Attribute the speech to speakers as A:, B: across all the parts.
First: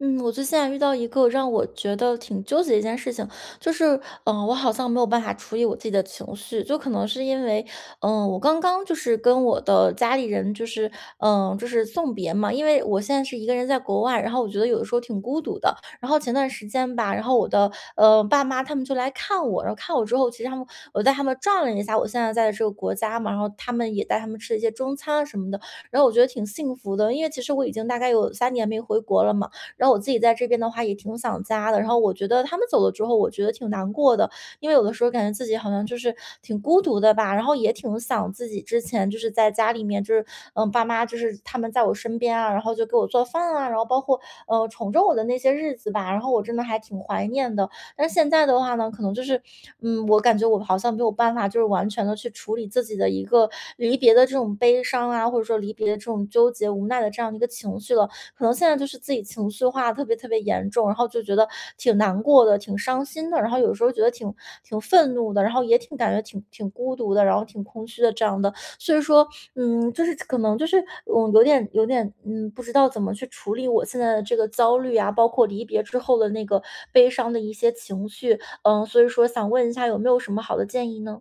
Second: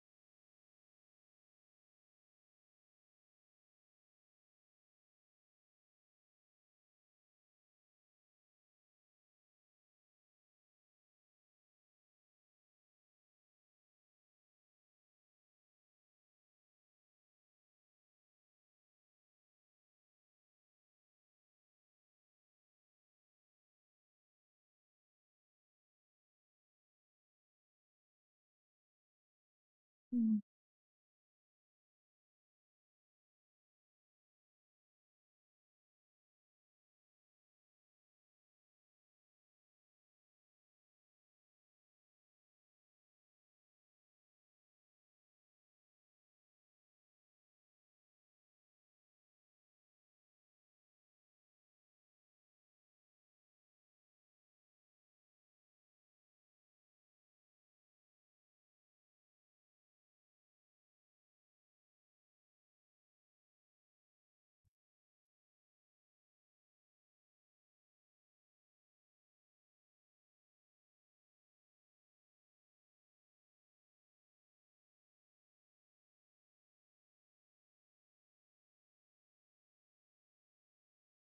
A: 嗯，我最近啊遇到一个让我觉得挺纠结的一件事情，就是，我好像没有办法处理我自己的情绪，就可能是因为，我刚刚就是跟我的家里人，就是，就是送别嘛，因为我现在是一个人在国外，然后我觉得有的时候挺孤独的。然后前段时间吧，然后我的，爸妈他们就来看我，然后看我之后，其实他们我带他们转了一下我现在在的这个国家嘛，然后他们也带他们吃了一些中餐啊什么的，然后我觉得挺幸福的，因为其实我已经大概有3年没回国了嘛。然后我自己在
B: 嗯
A: 这边的话也挺想家的。然后我觉得他们走了之后，我觉得挺难过的，因为有的时候感觉自己好像就是挺孤独的吧，然后也挺想自己之前就是在家里面就是爸妈就是他们在我身边啊，然后就给我做饭啊，然后包括宠着我的那些日子吧，然后我真的还挺怀念的。但现在的话呢，可能就是，我感觉我好像没有办法，就是完全的去处理自己的一个离别的这种悲伤啊，或者说离别的这种纠结、无奈的这样的一个情绪了。可能现在就是自己情绪化特别特别严重，然后就觉得挺难过的、挺伤心的，然后有时候觉得挺愤怒的，然后也挺感觉挺孤独的，然后挺空虚的这样的。所以说，就是可能就是我有点，不知道怎么去处理我现在的这个焦虑啊，包括离别之后的那个悲伤的一些情绪，所以说想问一下有没有什么好的建议呢？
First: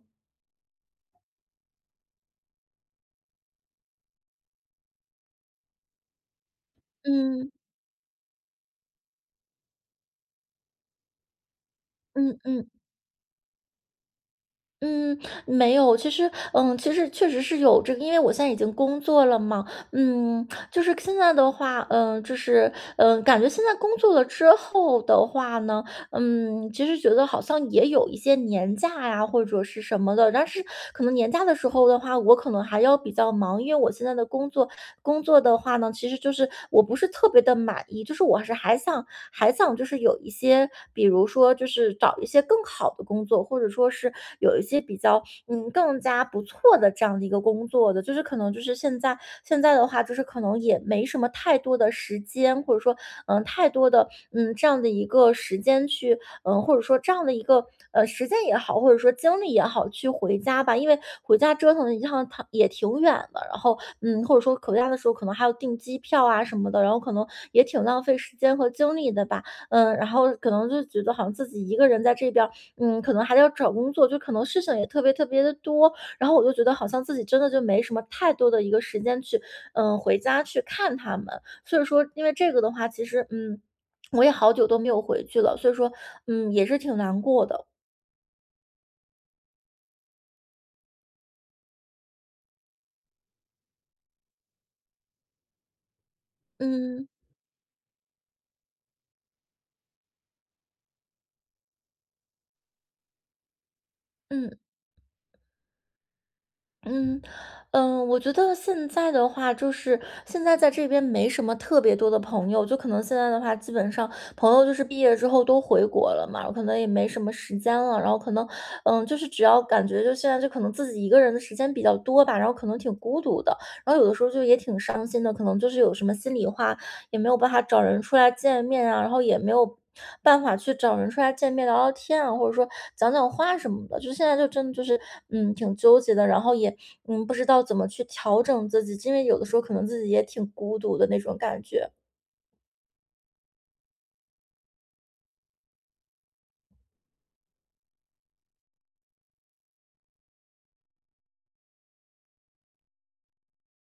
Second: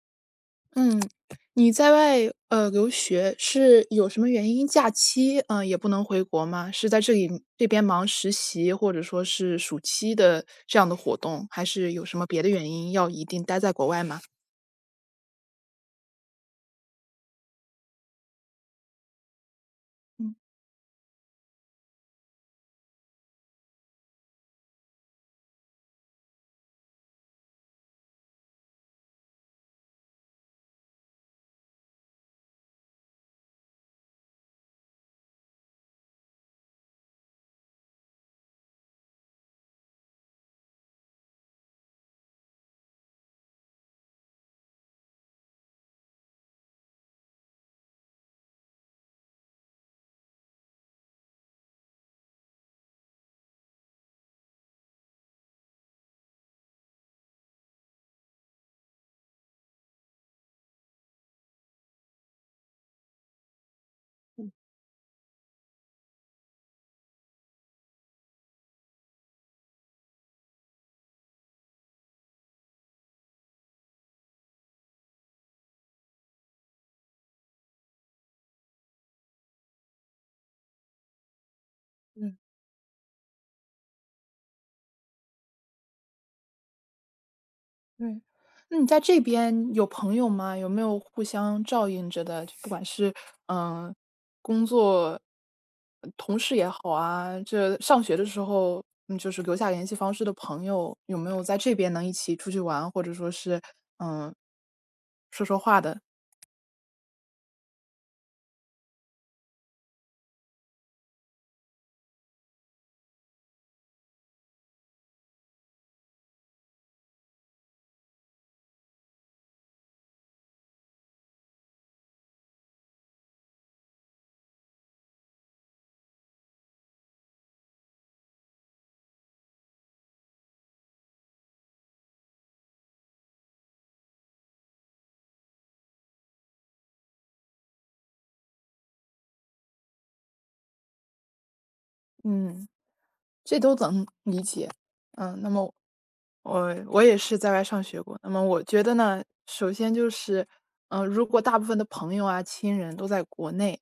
B: 嗯，你在外留学是有什么原因？假期也不能回国吗？是在这里
A: 嗯
B: 这边忙实习，或者说是暑期的这样的活动，还是有什么
A: 嗯
B: 别的
A: 嗯。
B: 原因要一定待在国外吗？
A: 嗯，没有，其实，其实确实是有这个，因为我现在已经工作了嘛，
B: 嗯
A: 就是现在的话，就是，感觉现在工作了之后的话呢，其实觉得好像也有一些年假呀，或者是什么的，但是可能年假的时候的话，我可能还要比较忙，因为我现在的工作的话呢，其实就是我不是特别的满意，就是我是还想就是有一些，比如说就是找一些更好的工作，或者说是有一些比较更加不错的这样的一个工作的，就是可能就是现在的话，就是可能也没什么太多的时间，或者说太多的这样的一个时间去或者说这样的一个时间也好，或者说精力也好去回家吧，因为回家折腾一趟它也挺远的，然后或者说回家的时候可能还要订机票啊什么的，然后可能也挺浪费时间和精力的吧。然后可能就觉得好像自己一个人在这边儿，可能还要找工作，就可能事情也特别特别的多，然后我就觉得好像自己真的就没什么太多的一个时间去，回家去看他们。所以说，因为
B: 嗯。
A: 这个的话，其实我也好久都没有回去了，所以说，也是挺难过的。
B: 对，那你在这边有朋友吗？有没有互相照应着的？就不管是，嗯，呃工作、同事也好
A: 嗯
B: 啊，这上学的时候，嗯，就是留下联系方式的朋友，有没有在这边能一起出去玩，或者说是，嗯，
A: 嗯。
B: 说说话的？
A: 嗯，嗯，我觉得现在的话，就是现在在这边没什么特别多的朋友，就可能现在的话，基本上朋友就是毕业之后都回国了嘛，可能也没什么时间了，然后可能，就是只要感觉就现在就可能自己一个人的时间比较多吧，然后可能挺孤独的，然后有的时候就也挺伤心的，可能就是有什么心里话也没有办法找人出来见面啊，然后也没有办法去找人出来见面聊聊天啊，或者说讲讲话什么的。就现在就真的就是，挺纠结的，然后也，不知道怎么去调整自己，因为有的时候可能自己也挺孤独的那种感觉。
B: 嗯，这都能嗯，那么我也是在外上学过。那么我觉得呢，首先就是，嗯，如果大部分的朋友啊、亲人都在国内，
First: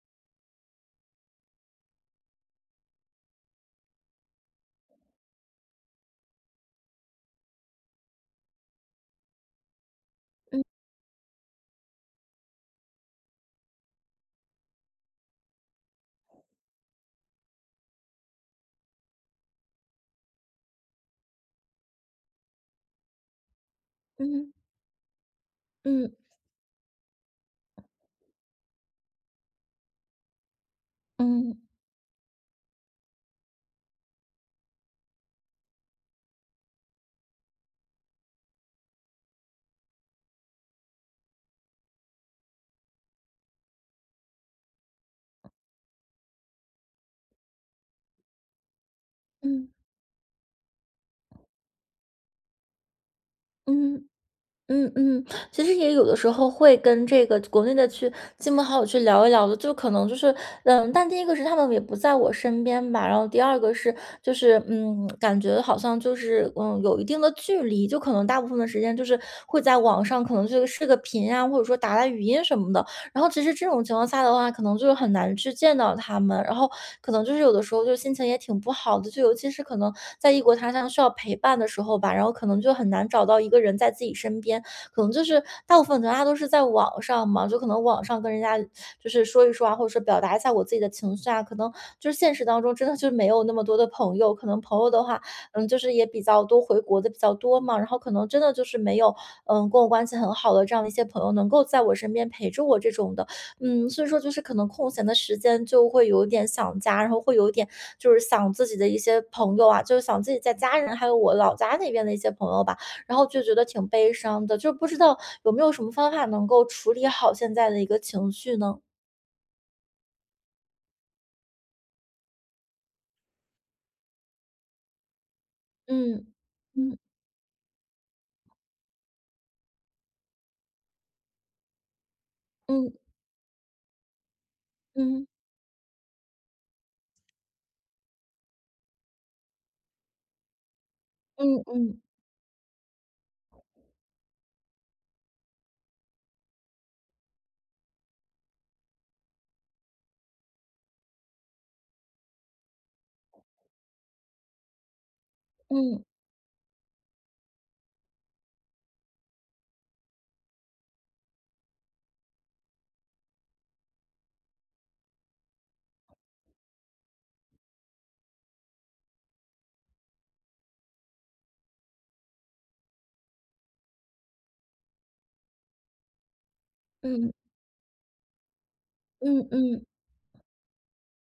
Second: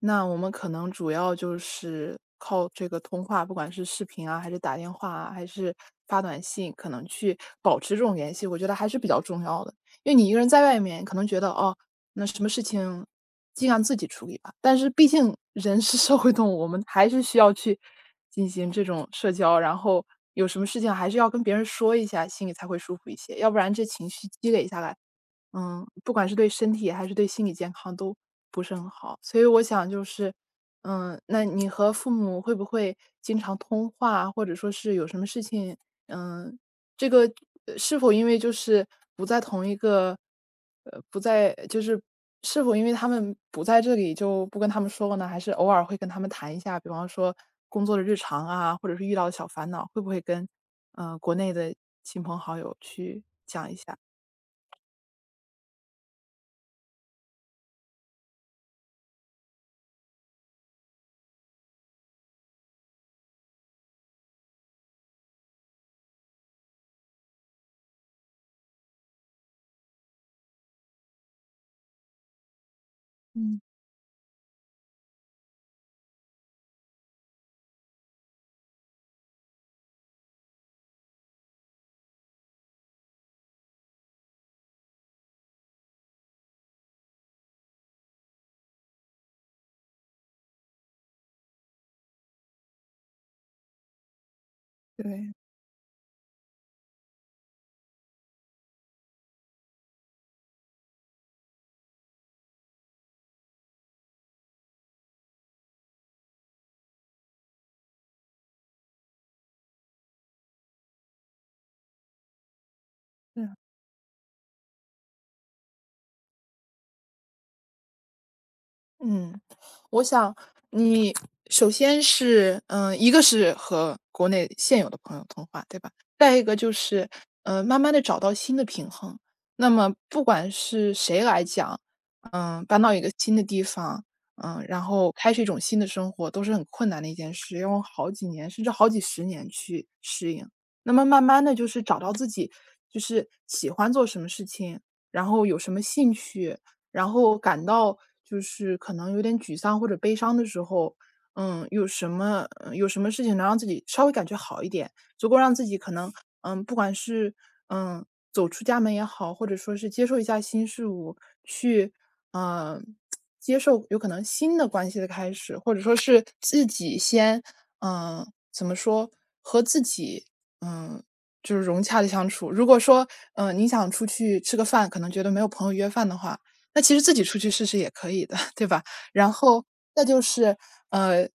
B: 那我们可能主要就是靠这个通话，不管是视频啊，还是打电话啊，还是发短信，可能去保持这种联系，我觉得还是比较重要的。因为你一个人在外面，可能觉得哦，那什么事情尽量自己处理吧。但是毕竟人是 社会动物，我们还是需要去进行这种社交，然后有什么事情还是要跟别人说一下，心里才会舒服一些。要不然这情绪积
A: 嗯
B: 累下来，嗯，
A: 嗯
B: 不管是对身体还是对心理健康都不是很好。所以我想就是，嗯，那
A: 嗯
B: 你和父母会不会经常通话，或者说是有什么事情，嗯，这个是否因为就是不在同一个，呃，不在就是是否因为他们不在这里就不跟他们说了呢？还是偶尔会跟他们谈一下，比方说工作的日常啊，或者是遇到的小
A: 嗯
B: 烦恼，会不会跟国内的亲朋好友去。
A: 嗯。嗯嗯，其实也有的时候会跟这个国内的去亲朋好友去聊一聊的，就可能就是，但第一个是他们也不在我身边吧，然后第二个是就是，感觉好像就是，有一定的距离，就可能大部分的时间就是会在网上，可能就是视个频啊，或者说打打语音什么的。然后其实这种情况下的话，可能就是很难去见到他们，然后可能就是有的时候就心情也挺不好的，就尤其是可能在异国他乡需要陪伴的时候吧，然后可能就很难找到一个人在自己身边。可能就是大部分大家都是在网上嘛，就可能网上跟人家就是说一说啊，或者说表达一下我自己的情绪啊，可能就是现实当中真的就没有那么多的朋友，可能朋友的话，
B: 对，
A: 就是也比较多回国的比较多嘛，然后可能真的就是没有，跟我关系很好的这样的一些朋友能够在我身边陪着我这种的，所以说就是可能空闲的时间就会有点想家，然后会有点就是想自己的一些朋友啊，就是想自己在家人还有我老家那边的一些朋友吧。然后就觉
B: 嗯。
A: 得挺悲伤的，就不知道有没有什么方法能够处理好现在的一个情绪呢？
B: 嗯，我想你首先是，嗯，一个是和国内现有的朋友通话，对吧？
A: 嗯，
B: 再一个就
A: 嗯
B: 是，慢慢的找到新的平衡。那么不管是谁来讲，嗯，搬
A: 嗯，
B: 到一个新的地方，嗯，然后
A: 嗯
B: 开始一种新的生活都是很困难的一件事，要用好几年甚至好几十年去适应。那么慢慢的
A: 嗯，
B: 就是找
A: 嗯
B: 到自己，就是喜欢做什么事情，然后有什么兴趣，然后感到就是可能有点沮丧或者悲伤的时候，嗯，有什么有什么事情能让自己稍微感觉好一点，足够让自己可
A: 嗯，
B: 能，嗯，不管是嗯走出家门也好，或者说是接受一下新事物，去嗯接受有可能新的关系的开始，或者说是自己先嗯、呃怎么说和自己嗯。就是融洽的相处。如果说，你想出去吃个饭，可能觉得没有朋友约饭的话，那其实自己
A: 嗯
B: 出去试试也可以的，对吧？然
A: 嗯，
B: 后
A: 嗯
B: 再就是，呃，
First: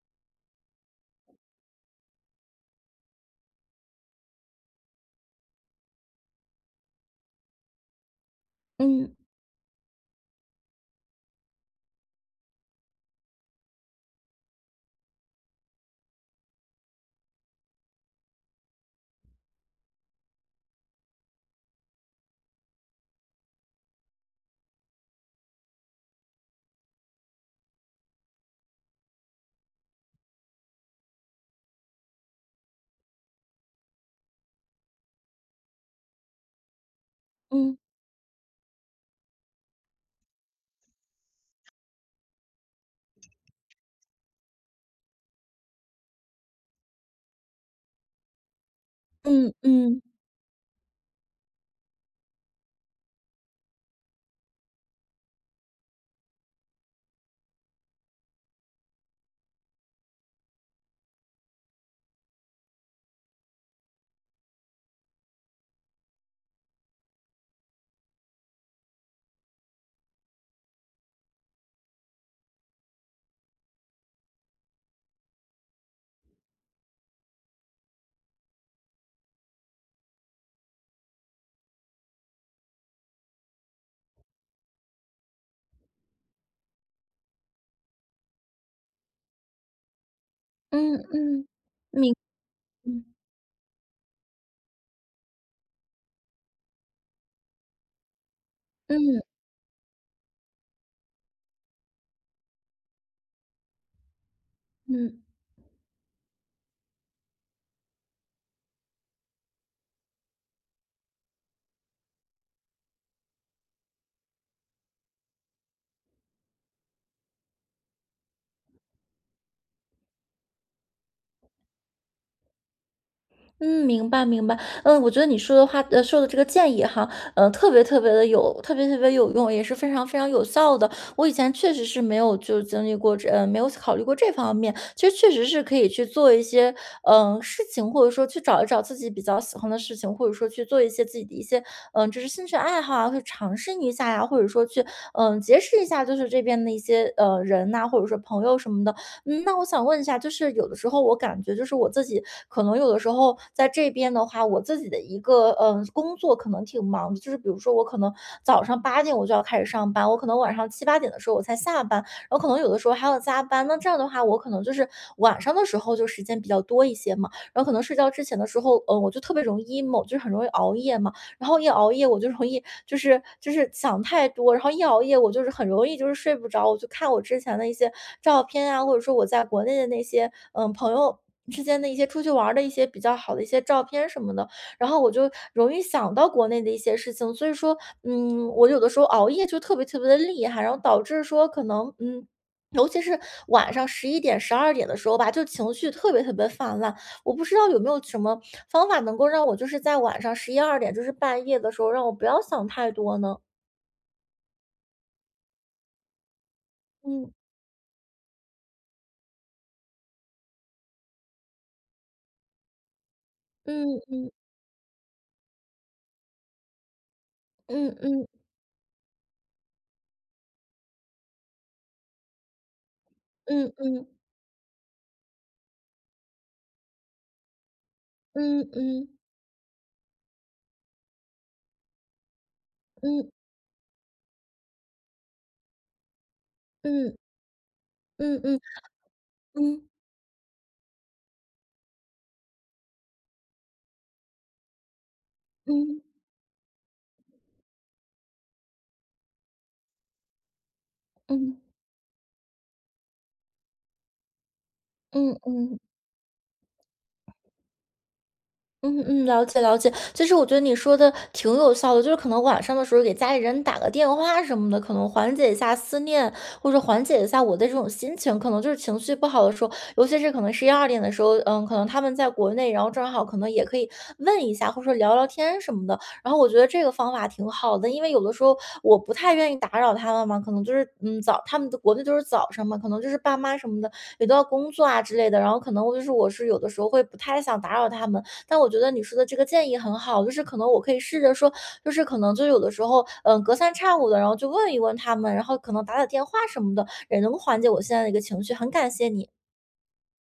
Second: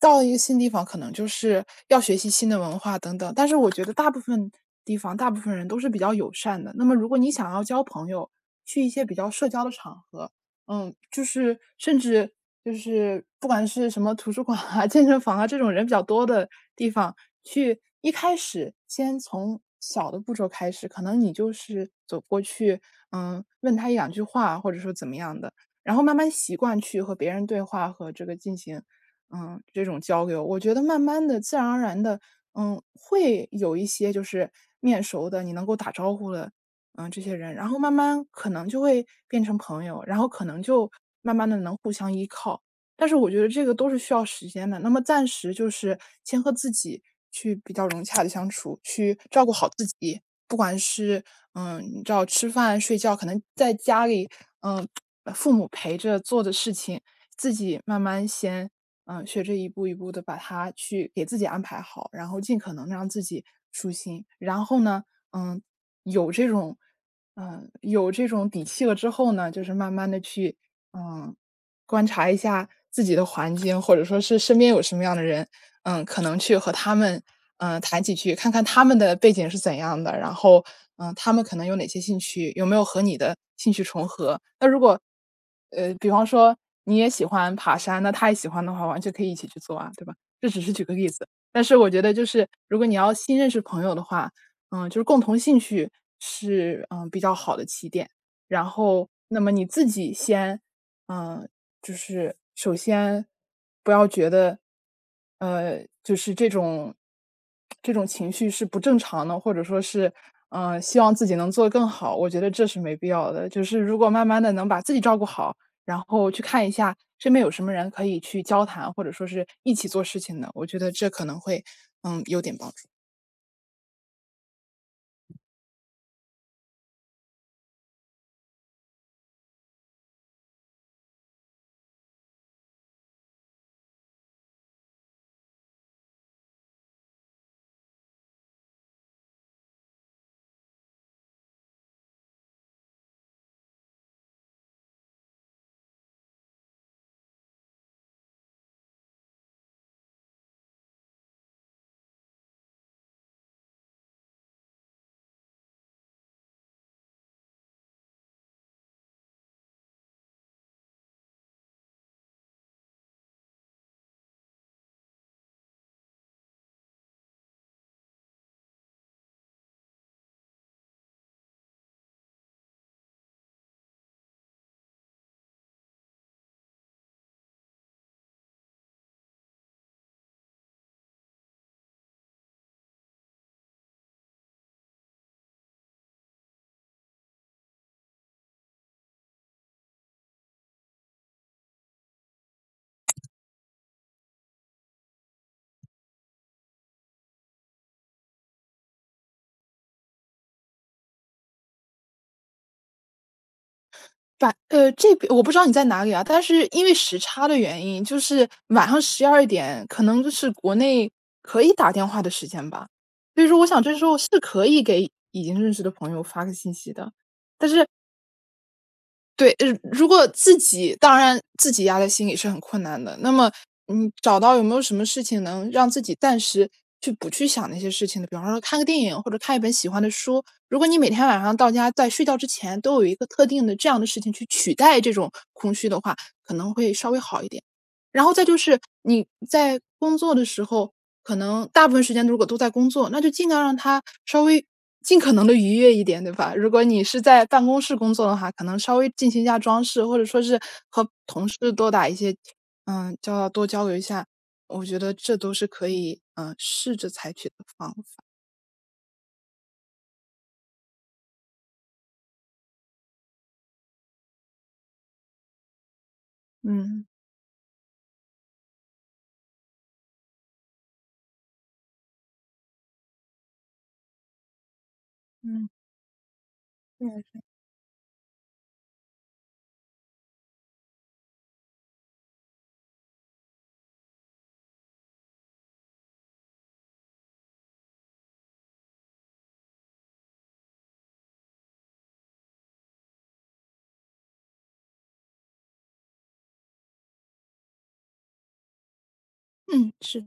B: 到了一个新地方，可能就是要学习新的文化等等。但是我觉得大部分地方，大部分人都是比较友善的。那么如果你想要交朋友，去一些
A: 嗯，
B: 比较社交的场合，嗯，就是甚至就是不管是什么图书馆啊、健身房啊这种人比较多的地方去，一开始先从小的步骤开始，可能你就是走过去，嗯，问他一两句话，或者说怎么样的，然后慢慢习惯去和别人对话和这个进行，嗯，这种交流。我觉得慢慢的、自然而然的，嗯，会有一些就是面熟的，你能够打招呼的，嗯，这些人，然
A: 嗯
B: 后慢慢可能就会变成朋友，然后可能就慢慢的能互相依靠。但是我觉得这个都是需要时间的，那么暂时就是先和自己去比较融洽的相处，去照
A: 嗯，
B: 顾好自
A: 嗯
B: 己。不管是，嗯，你知道吃饭、睡觉，可能在家里，嗯，父母陪着做的事情，自己慢慢先，嗯，学着一步一步的把它去给自己安排好，然后尽可能让自己舒心。然后呢，嗯，有这种有这种底气了之后呢，就是慢慢的去，嗯观察一下自己的环境，或者说是身边有什么样的人，嗯，可能去和他们，谈几句，看看他们的背景是怎样的，然后，他们可能有哪些兴趣，有没有和你的兴趣重合。那如果，呃，比方说你也喜欢爬山，那他也喜欢的话，完全可以一起去做啊，对吧？这只是举
A: 嗯，
B: 个例子，
A: 嗯
B: 但是我觉得
A: 明
B: 就是如果你
A: 嗯
B: 要新认识朋友的话，嗯，就是共同兴趣是，嗯，比较好的起点。然后，
A: 嗯
B: 那么你自己先嗯，就是首先不要觉得，
A: 嗯。
B: 就是这种情绪是不正常的，或者说是，嗯，希望自己能做得更好，我觉得这是没必要的。就是如果慢慢的能把自己照顾好，然后去看一下身边有什么人可以去交谈，或者说是一起做事情的，我觉得这可能会，嗯，有点帮助。
A: 嗯，明白明白。我觉得你说的话，说的这个建议哈，特别特别有用，也是非常非常有效的。我以前确实是没有就经历过这，呃，没有考虑过这方面。其实确实是可以去做一些，事情，或者说去找一找自己比较喜欢的事情，或者说去做一些自己的一些，就是兴趣爱好啊，去尝试一下呀、或者说去，结识一下就是这边的一些人呐、或者说朋友什么的。那我想问一下，就是有的时候我感觉就是我自己可能有的时候在这边的话，我自己的一个工作可能挺忙的，就是比如说我可能早上八点我就要开始上班，我可能晚上七八点的时候我才下班，然后可能有的时候还要加班。那这样的话，我可能就是晚上的时候就时间比较多一些嘛，然后可能睡觉之前的时候，我就特别容易 emo，就是很容易熬夜嘛。然后一熬夜我就容易就是想太多，然后一熬夜我就是很容易就是睡不着。我就看我之前的一些照片啊，或者说我在国内的那些朋友。之间的一些出去玩儿的一些比较好的一些照片什么的，然后我就容易想到国内的一些事情，所以说，我有的时候熬夜就特别特别的厉害，然后导致说可能，尤其是晚上11点、12点的时候吧，就情绪特别特别泛滥，我不知道有没有什么方法能够让我就是在晚上十一二点，就是半夜的时候，让我不要想太多呢？
B: 这边我不知道你在哪里啊，但是因为时
A: 嗯，
B: 差的原因，就是晚上十二点可能就是国内可以打电话的时间吧。所以说我想这
A: 嗯
B: 时候是
A: 嗯，
B: 可以给已经认识的朋友发个信息的，但是
A: 嗯嗯，
B: 对，如果自己当然自己压在心里是很困难的，那么
A: 嗯嗯，
B: 你找到有没有什么事情能让自己暂时去不去想那些事情的？比方
A: 嗯
B: 说看个电
A: 嗯，
B: 影或者看一本喜欢的书，如果你每天晚上到家在睡觉之前都有一个
A: 嗯
B: 特定的这样的事情去取代这种空虚的话，可能会稍
A: 嗯，
B: 微好一点。然后
A: 嗯
B: 再就
A: 嗯，
B: 是你在
A: 嗯
B: 工作的时候，可能大部分时间如果都在工作，那就尽量让他稍微尽可能的愉悦
A: 嗯，
B: 一点，对吧？如果你是在办公室工作的话，可能稍微进行一下装饰，或者说是和同
A: 嗯
B: 事多打一些交道，多交流一下，我觉得
A: 嗯
B: 这
A: 嗯
B: 都是
A: 嗯。
B: 可以，嗯，试着采取的方法，
A: 嗯嗯，了解了解。其实我觉得你说的挺有效的，就是可能晚上的时候给家里人打个电话什么的，可能缓解一下思念，或者缓
B: 嗯。
A: 解一下我的这种心情。可能就是情绪不好的时候，尤其是可能十一二点的时候，可能他们在国内，然后正好可能也可以问一下，或者说聊聊天
B: 嗯，
A: 什么的。然后我觉得这个方法
B: 嗯。
A: 挺好的，因为有的时候我不太愿意打扰他们嘛，可能就是他们的国内都是早上嘛，可能就是爸妈什么的也都要工作啊之类的，然后可能就是我是有的时候会不太想打扰他们。但我觉得你说的这个建议很好，就是可能我可以试着说，就是可能就有的时候，隔三差五的，然后就问一问他们，然后可能打打电话什么的，也能够缓解我现在的一个情绪。很感谢你。
B: 嗯。是。